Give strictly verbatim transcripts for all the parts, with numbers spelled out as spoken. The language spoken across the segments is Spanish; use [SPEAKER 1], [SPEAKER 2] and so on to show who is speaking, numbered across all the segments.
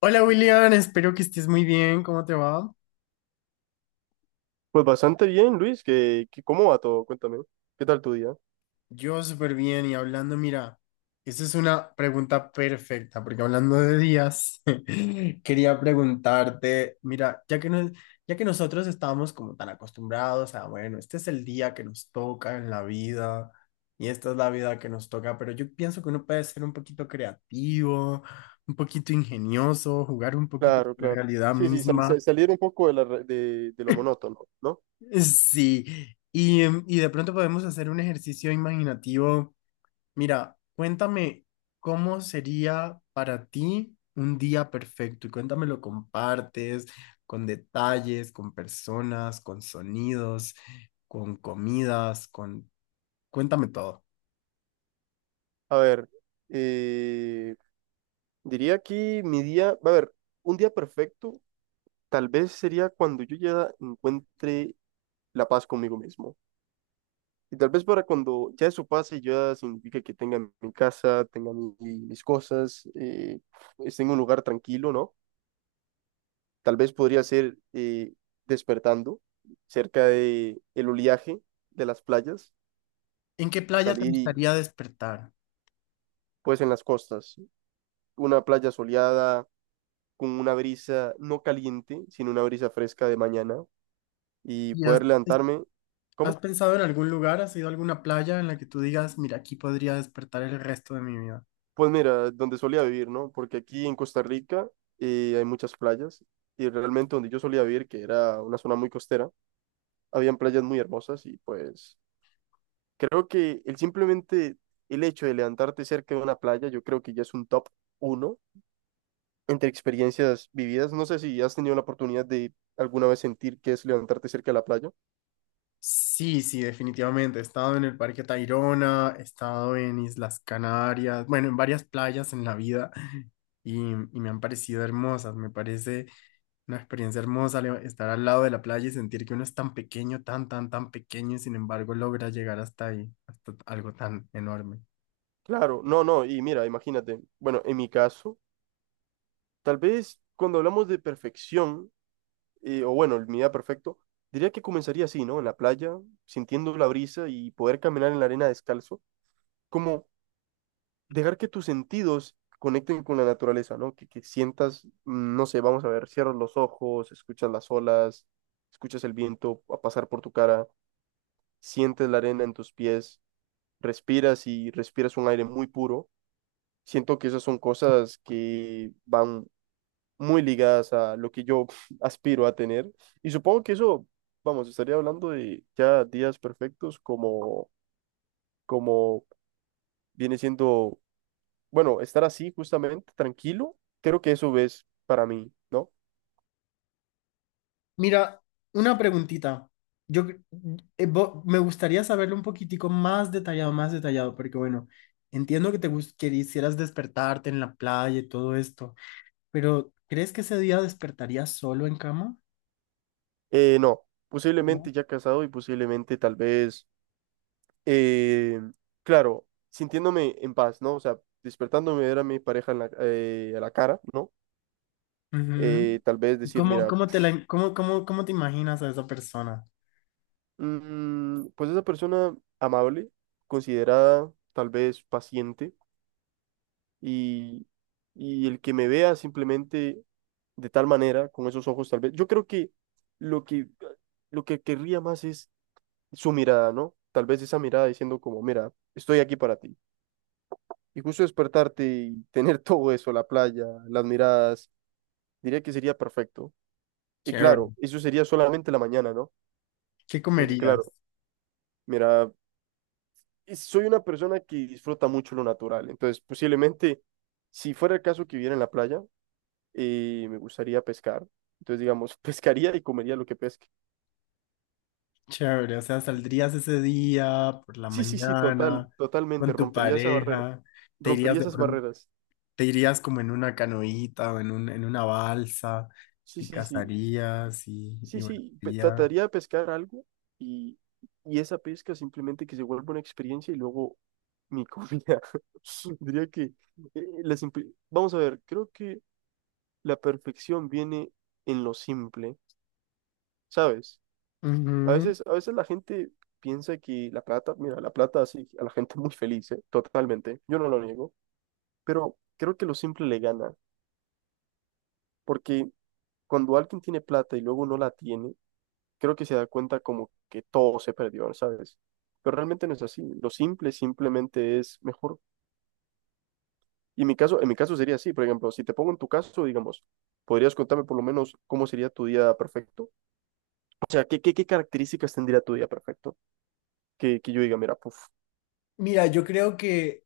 [SPEAKER 1] Hola William, espero que estés muy bien. ¿Cómo te va?
[SPEAKER 2] Pues bastante bien, Luis, que, que- ¿cómo va todo? Cuéntame, ¿qué tal tu día?
[SPEAKER 1] Yo súper bien y hablando, mira, esa es una pregunta perfecta porque hablando de días, quería preguntarte, mira, ya que, nos- ya que nosotros estábamos como tan acostumbrados a, bueno, este es el día que nos toca en la vida y esta es la vida que nos toca, pero yo pienso que uno puede ser un poquito creativo, un poquito ingenioso, jugar un poquito con
[SPEAKER 2] Claro,
[SPEAKER 1] la
[SPEAKER 2] claro.
[SPEAKER 1] realidad
[SPEAKER 2] Sí, sí, sal- sal-
[SPEAKER 1] misma.
[SPEAKER 2] salir un poco de, la re- de, de lo monótono, ¿no?
[SPEAKER 1] Sí, y, em, y de pronto podemos hacer un ejercicio imaginativo. Mira, cuéntame cómo sería para ti un día perfecto y cuéntame lo compartes con detalles, con personas, con sonidos, con comidas, con... Cuéntame todo.
[SPEAKER 2] A ver, eh, diría que mi día, a ver, un día perfecto tal vez sería cuando yo ya encuentre la paz conmigo mismo. Y tal vez para cuando ya eso pase, ya significa que tenga mi casa, tenga mi- mis cosas, eh, esté en un lugar tranquilo, ¿no? Tal vez podría ser eh, despertando cerca de el oleaje de las playas,
[SPEAKER 1] ¿En qué playa te
[SPEAKER 2] salir y
[SPEAKER 1] gustaría despertar?
[SPEAKER 2] pues en las costas, una playa soleada con una brisa no caliente, sino una brisa fresca de mañana y
[SPEAKER 1] ¿Y has,
[SPEAKER 2] poder
[SPEAKER 1] es-
[SPEAKER 2] levantarme.
[SPEAKER 1] ¿Has
[SPEAKER 2] ¿Cómo?
[SPEAKER 1] pensado en algún lugar? ¿Has ido a alguna playa en la que tú digas, mira, aquí podría despertar el resto de mi vida?
[SPEAKER 2] Pues mira, donde solía vivir, ¿no? Porque aquí en Costa Rica eh, hay muchas playas y realmente donde yo solía vivir, que era una zona muy costera, habían playas muy hermosas y pues creo que el simplemente el hecho de levantarte cerca de una playa, yo creo que ya es un top uno entre experiencias vividas. No sé si has tenido la oportunidad de alguna vez sentir qué es levantarte cerca de la playa.
[SPEAKER 1] Sí, sí, definitivamente. He estado en el Parque Tayrona, he estado en Islas Canarias, bueno, en varias playas en la vida y, y me han parecido hermosas. Me parece una experiencia hermosa le- estar al lado de la playa y sentir que uno es tan pequeño, tan, tan, tan pequeño y sin embargo logra llegar hasta ahí, hasta algo tan enorme.
[SPEAKER 2] Claro, no, no, y mira, imagínate, bueno, en mi caso, tal vez cuando hablamos de perfección, eh, o bueno, el mi día perfecto, diría que comenzaría así, ¿no? En la playa, sintiendo la brisa y poder caminar en la arena descalzo, como dejar que tus sentidos conecten con la naturaleza, ¿no? Que, que sientas, mm, no sé, vamos a ver, cierras los ojos, escuchas las olas, escuchas el viento a pasar por tu cara, sientes la arena en tus pies, respiras y respiras un aire muy puro. Siento que esas son cosas que van muy ligadas a lo que yo aspiro a tener. Y supongo que eso, vamos, estaría hablando de ya días perfectos como, como viene siendo bueno, estar así justamente, tranquilo, creo que eso es para mí, ¿no?
[SPEAKER 1] Mira, una preguntita. Yo cre- eh, vo- me gustaría saberlo un poquitico más detallado, más detallado, porque bueno, entiendo que te gus- que quisieras despertarte en la playa y todo esto. Pero, ¿crees que ese día despertarías solo en cama?
[SPEAKER 2] Eh, no,
[SPEAKER 1] ¿No?
[SPEAKER 2] posiblemente ya casado y posiblemente tal vez, eh, claro, sintiéndome en paz, ¿no? O sea, despertándome ver a mi pareja en la, eh, a la cara, ¿no?
[SPEAKER 1] Ujú.
[SPEAKER 2] Eh, tal vez decir,
[SPEAKER 1] ¿Cómo,
[SPEAKER 2] mira,
[SPEAKER 1] cómo te la, cómo, cómo, cómo te imaginas a esa persona?
[SPEAKER 2] mm, pues esa persona amable, considerada, tal vez paciente, y, y el que me vea simplemente de tal manera, con esos ojos tal vez. Yo creo que lo que, lo que querría más es su mirada, ¿no? Tal vez esa mirada diciendo como, mira, estoy aquí para ti. Y justo despertarte y tener todo eso, la playa, las miradas, diría que sería perfecto. Y
[SPEAKER 1] Chévere.
[SPEAKER 2] claro, eso sería solamente la mañana, ¿no?
[SPEAKER 1] ¿Qué
[SPEAKER 2] Porque
[SPEAKER 1] comerías?
[SPEAKER 2] claro, mira, es- soy una persona que disfruta mucho lo natural. Entonces, posiblemente, si fuera el caso que viviera en la playa, y me gustaría pescar. Entonces, digamos, pescaría y comería lo que pesque.
[SPEAKER 1] Chévere. O sea, saldrías ese día por la
[SPEAKER 2] Sí, sí, sí, total,
[SPEAKER 1] mañana
[SPEAKER 2] totalmente,
[SPEAKER 1] con tu
[SPEAKER 2] rompería esa barrera,
[SPEAKER 1] pareja, te irías
[SPEAKER 2] rompería
[SPEAKER 1] de
[SPEAKER 2] esas
[SPEAKER 1] pronto,
[SPEAKER 2] barreras.
[SPEAKER 1] te irías como en una canoita o en un, en una balsa
[SPEAKER 2] Sí,
[SPEAKER 1] y
[SPEAKER 2] sí, sí,
[SPEAKER 1] cazarías y, y
[SPEAKER 2] sí,
[SPEAKER 1] bueno,
[SPEAKER 2] sí, pe-
[SPEAKER 1] ya.
[SPEAKER 2] trataría de pescar algo y, y esa pesca simplemente que se vuelva una experiencia y luego mi comida. Diría que eh, la simple- vamos a ver, creo que la perfección viene en lo simple, ¿sabes? A
[SPEAKER 1] Ujú.
[SPEAKER 2] veces, a veces la gente piensa que la plata, mira, la plata hace a la gente muy feliz, ¿eh? Totalmente, yo no lo niego, pero creo que lo simple le gana, porque cuando alguien tiene plata y luego no la tiene, creo que se da cuenta como que todo se perdió, ¿sabes? Pero realmente no es así, lo simple simplemente es mejor. Y en mi caso, en mi caso sería así, por ejemplo, si te pongo en tu caso, digamos, ¿podrías contarme por lo menos cómo sería tu día perfecto? O sea, ¿qué, qué, qué características tendría tu día perfecto? Que, que yo diga, mira, puf.
[SPEAKER 1] Mira, yo creo que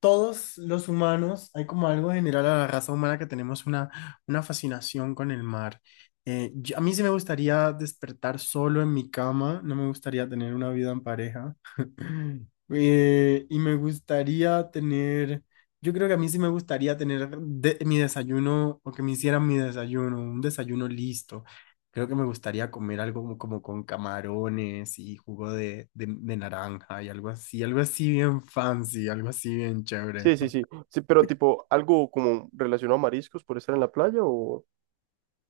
[SPEAKER 1] todos los humanos, hay como algo general a la raza humana que tenemos una, una fascinación con el mar. Eh, yo- a mí sí me gustaría despertar solo en mi cama, no me gustaría tener una vida en pareja. Eh, y me gustaría tener, yo creo que a mí sí me gustaría tener de- mi desayuno o que me hicieran mi desayuno, un desayuno listo. Creo que me gustaría comer algo como, como con camarones y jugo de, de, de naranja y algo así, algo así bien fancy, algo así bien chévere.
[SPEAKER 2] Sí, sí, sí. Sí, pero tipo, algo como relacionado a mariscos por estar en la playa o...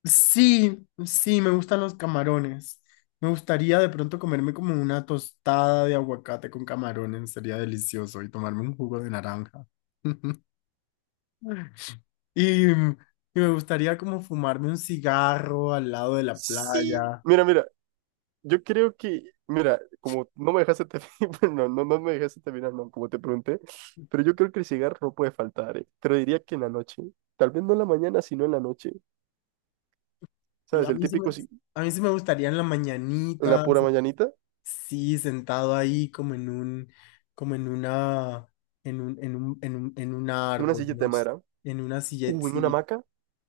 [SPEAKER 1] Sí, sí, me gustan los camarones. Me gustaría de pronto comerme como una tostada de aguacate con camarones, sería delicioso, y tomarme un jugo de naranja. Y, mm, y me gustaría como fumarme un cigarro al lado de la
[SPEAKER 2] Sí.
[SPEAKER 1] playa.
[SPEAKER 2] Mira, mira, yo creo que, mira, como no me dejaste terminar, bueno, no, no me dejaste terminar, no, como te pregunté, pero yo creo que el cigarro no puede faltar, eh. Pero diría que en la noche, tal vez no en la mañana, sino en la noche, ¿sabes?
[SPEAKER 1] A
[SPEAKER 2] El
[SPEAKER 1] mí sí me,
[SPEAKER 2] típico, si-
[SPEAKER 1] a mí sí me gustaría en la
[SPEAKER 2] en la
[SPEAKER 1] mañanita.
[SPEAKER 2] pura mañanita,
[SPEAKER 1] Sí, sentado ahí como en un, como en una, en un, en un, en un, en un
[SPEAKER 2] en una
[SPEAKER 1] árbol,
[SPEAKER 2] silleta
[SPEAKER 1] ¿no?
[SPEAKER 2] de madera,
[SPEAKER 1] En una silleta,
[SPEAKER 2] uh, en una
[SPEAKER 1] sí,
[SPEAKER 2] hamaca,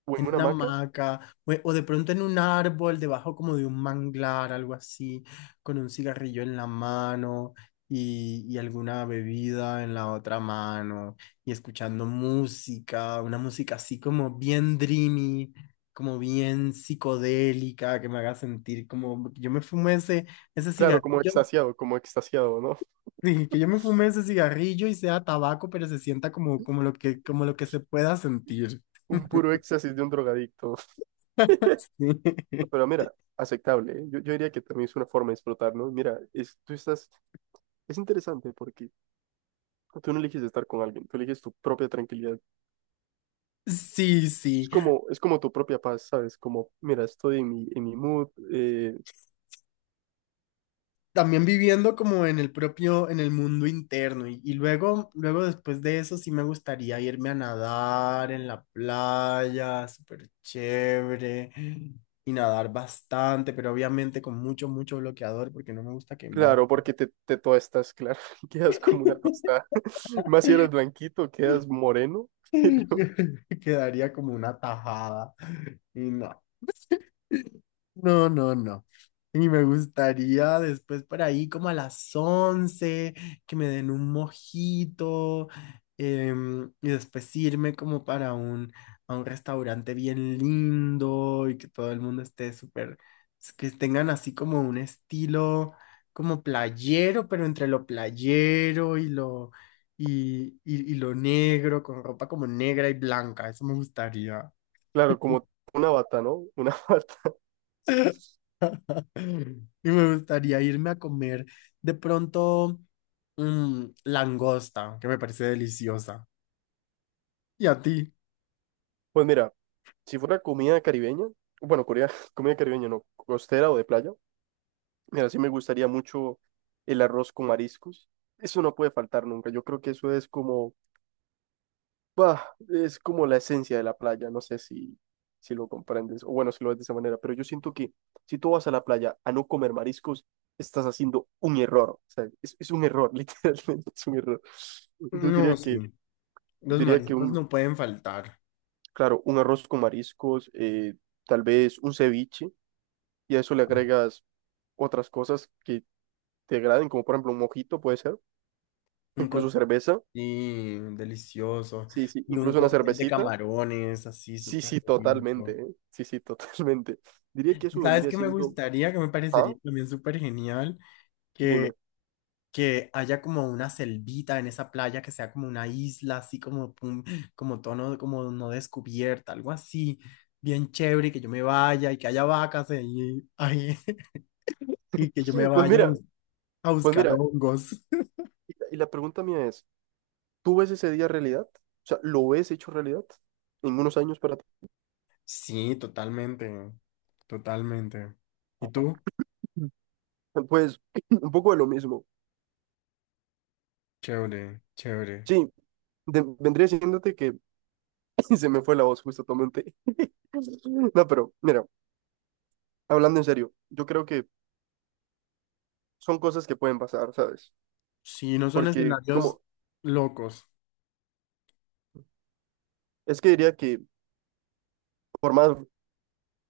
[SPEAKER 2] o en
[SPEAKER 1] en
[SPEAKER 2] una
[SPEAKER 1] una
[SPEAKER 2] hamaca,
[SPEAKER 1] hamaca, o, o de pronto en un árbol, debajo como de un manglar, algo así, con un cigarrillo en la mano y, y alguna bebida en la otra mano, y escuchando música, una música así como bien dreamy, como bien psicodélica, que me haga sentir como, yo me fumé ese... Ese
[SPEAKER 2] claro, como
[SPEAKER 1] cigarrillo.
[SPEAKER 2] extasiado, como extasiado, ¿no?
[SPEAKER 1] Sí, que yo me fume ese cigarrillo y sea tabaco, pero se sienta como, como lo que, como lo que se pueda sentir.
[SPEAKER 2] Un puro éxtasis de un drogadicto. Pero mira, aceptable, ¿eh? Yo, yo diría que también es una forma de explotar, ¿no? Mira, es, tú estás, es interesante porque tú no eliges estar con alguien, tú eliges tu propia tranquilidad.
[SPEAKER 1] Sí,
[SPEAKER 2] Es
[SPEAKER 1] sí.
[SPEAKER 2] como, es como tu propia paz, ¿sabes? Como, mira, estoy en mi, en mi mood, eh,
[SPEAKER 1] También viviendo como en el propio, en el mundo interno. Y, y luego, luego después de eso sí me gustaría irme a nadar en la playa, súper chévere. Y nadar bastante, pero obviamente con mucho, mucho bloqueador porque no me gusta quemar.
[SPEAKER 2] claro, porque te, te toastas, claro, quedas como una tostada. Más si eres blanquito, quedas moreno,
[SPEAKER 1] Quedaría como una tajada. Y no. No, no, no. Y me gustaría después por ahí como a las once que me den un mojito, em, y después irme como para un, a un restaurante bien lindo y que todo el mundo esté súper, s- que tengan así como un estilo como playero, pero entre lo playero y lo, y, y, y lo negro, con ropa como negra y blanca. Eso me gustaría.
[SPEAKER 2] claro, como una bata, ¿no? Una bata.
[SPEAKER 1] Y me gustaría irme a comer de pronto mm, langosta, que me parece deliciosa. ¿Y a ti?
[SPEAKER 2] Pues mira, si fuera comida caribeña, bueno, Corea, comida caribeña no, costera o de playa. Mira, sí me gustaría mucho el arroz con mariscos. Eso no puede faltar nunca. Yo creo que eso es como, bah, es como la esencia de la playa. No sé si, si lo comprendes o bueno, si lo ves de esa manera, pero yo siento que si tú vas a la playa a no comer mariscos, estás haciendo un error. O sea, es, es un error, literalmente es un error. Entonces
[SPEAKER 1] No,
[SPEAKER 2] diría que,
[SPEAKER 1] sí. Los
[SPEAKER 2] diría que
[SPEAKER 1] mariscos
[SPEAKER 2] un,
[SPEAKER 1] no pueden faltar.
[SPEAKER 2] claro, un arroz con mariscos, eh, tal vez un ceviche, y a eso le agregas otras cosas que te agraden, como por ejemplo un mojito, puede ser.
[SPEAKER 1] Un
[SPEAKER 2] Incluso
[SPEAKER 1] cóctel,
[SPEAKER 2] cerveza.
[SPEAKER 1] sí, delicioso.
[SPEAKER 2] Sí, sí.
[SPEAKER 1] Y un
[SPEAKER 2] Incluso una
[SPEAKER 1] cóctel de
[SPEAKER 2] cervecita.
[SPEAKER 1] camarones, así
[SPEAKER 2] Sí,
[SPEAKER 1] súper
[SPEAKER 2] sí, totalmente.
[SPEAKER 1] rico.
[SPEAKER 2] ¿Eh? Sí, sí, totalmente. Diría que
[SPEAKER 1] ¿Y
[SPEAKER 2] eso
[SPEAKER 1] sabes
[SPEAKER 2] vendría
[SPEAKER 1] qué me
[SPEAKER 2] siendo...
[SPEAKER 1] gustaría? Que me parecería
[SPEAKER 2] Ah,
[SPEAKER 1] también súper genial. Que
[SPEAKER 2] dime.
[SPEAKER 1] que haya como una selvita en esa playa, que sea como una isla, así como, pum, como tono, como no descubierta, algo así, bien chévere, y que yo me vaya y que haya vacas ahí, ahí, y que yo me
[SPEAKER 2] Pues
[SPEAKER 1] vaya a,
[SPEAKER 2] mira,
[SPEAKER 1] bus- a
[SPEAKER 2] pues
[SPEAKER 1] buscar
[SPEAKER 2] mira.
[SPEAKER 1] hongos.
[SPEAKER 2] Y y la pregunta mía es, ¿tú ves ese día realidad? O sea, ¿lo ves hecho realidad en unos años para ti?
[SPEAKER 1] Sí, totalmente, totalmente. ¿Y tú?
[SPEAKER 2] Mm. Pues un poco de lo mismo.
[SPEAKER 1] Chévere, chévere.
[SPEAKER 2] Sí, de- vendría diciéndote que se me fue la voz justo, tomé un té. No, pero mira, hablando en serio, yo creo que son cosas que pueden pasar, ¿sabes?
[SPEAKER 1] Sí, no son
[SPEAKER 2] Porque
[SPEAKER 1] escenarios
[SPEAKER 2] como,
[SPEAKER 1] locos.
[SPEAKER 2] es que diría que por más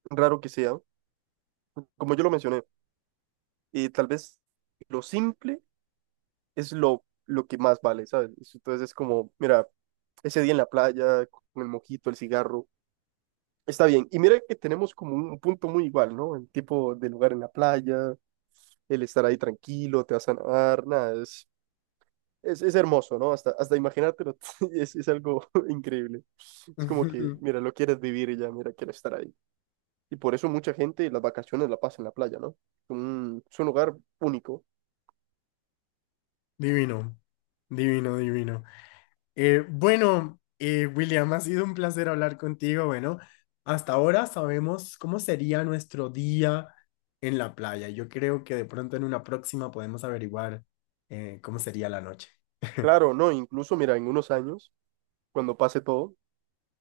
[SPEAKER 2] raro que sea, como yo lo mencioné, eh, tal vez lo simple es lo, lo que más vale, ¿sabes? Entonces es como, mira, ese día en la playa, con el mojito, el cigarro, está bien. Y mira que tenemos como un punto muy igual, ¿no? El tipo de lugar en la playa, el estar ahí tranquilo, te vas a nadar, nada, es, es, es hermoso, ¿no? Hasta, hasta imaginártelo es, es algo increíble. Es como que, mira, lo quieres vivir y ya, mira, quieres estar ahí. Y por eso mucha gente las vacaciones la pasa en la playa, ¿no? un- es un lugar único.
[SPEAKER 1] Divino, divino, divino. Eh, bueno, eh, William, ha sido un placer hablar contigo. Bueno, hasta ahora sabemos cómo sería nuestro día en la playa. Yo creo que de pronto en una próxima podemos averiguar eh, cómo sería la noche.
[SPEAKER 2] Claro, no, incluso mira, en unos años, cuando pase todo,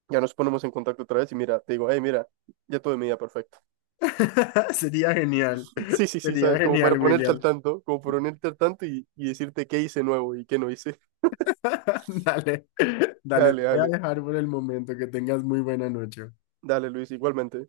[SPEAKER 2] ya nos ponemos en contacto otra vez y mira, te digo, hey, mira, ya todo de medida perfecto.
[SPEAKER 1] Sería genial,
[SPEAKER 2] Sí, sí, sí,
[SPEAKER 1] sería
[SPEAKER 2] sabes, como para
[SPEAKER 1] genial,
[SPEAKER 2] ponerte al
[SPEAKER 1] William.
[SPEAKER 2] tanto, como para ponerte al tanto y, y decirte qué hice nuevo y qué no hice.
[SPEAKER 1] Dale, dale, te
[SPEAKER 2] Dale,
[SPEAKER 1] voy a
[SPEAKER 2] dale,
[SPEAKER 1] dejar por el momento. Que tengas muy buena noche.
[SPEAKER 2] dale, Luis, igualmente.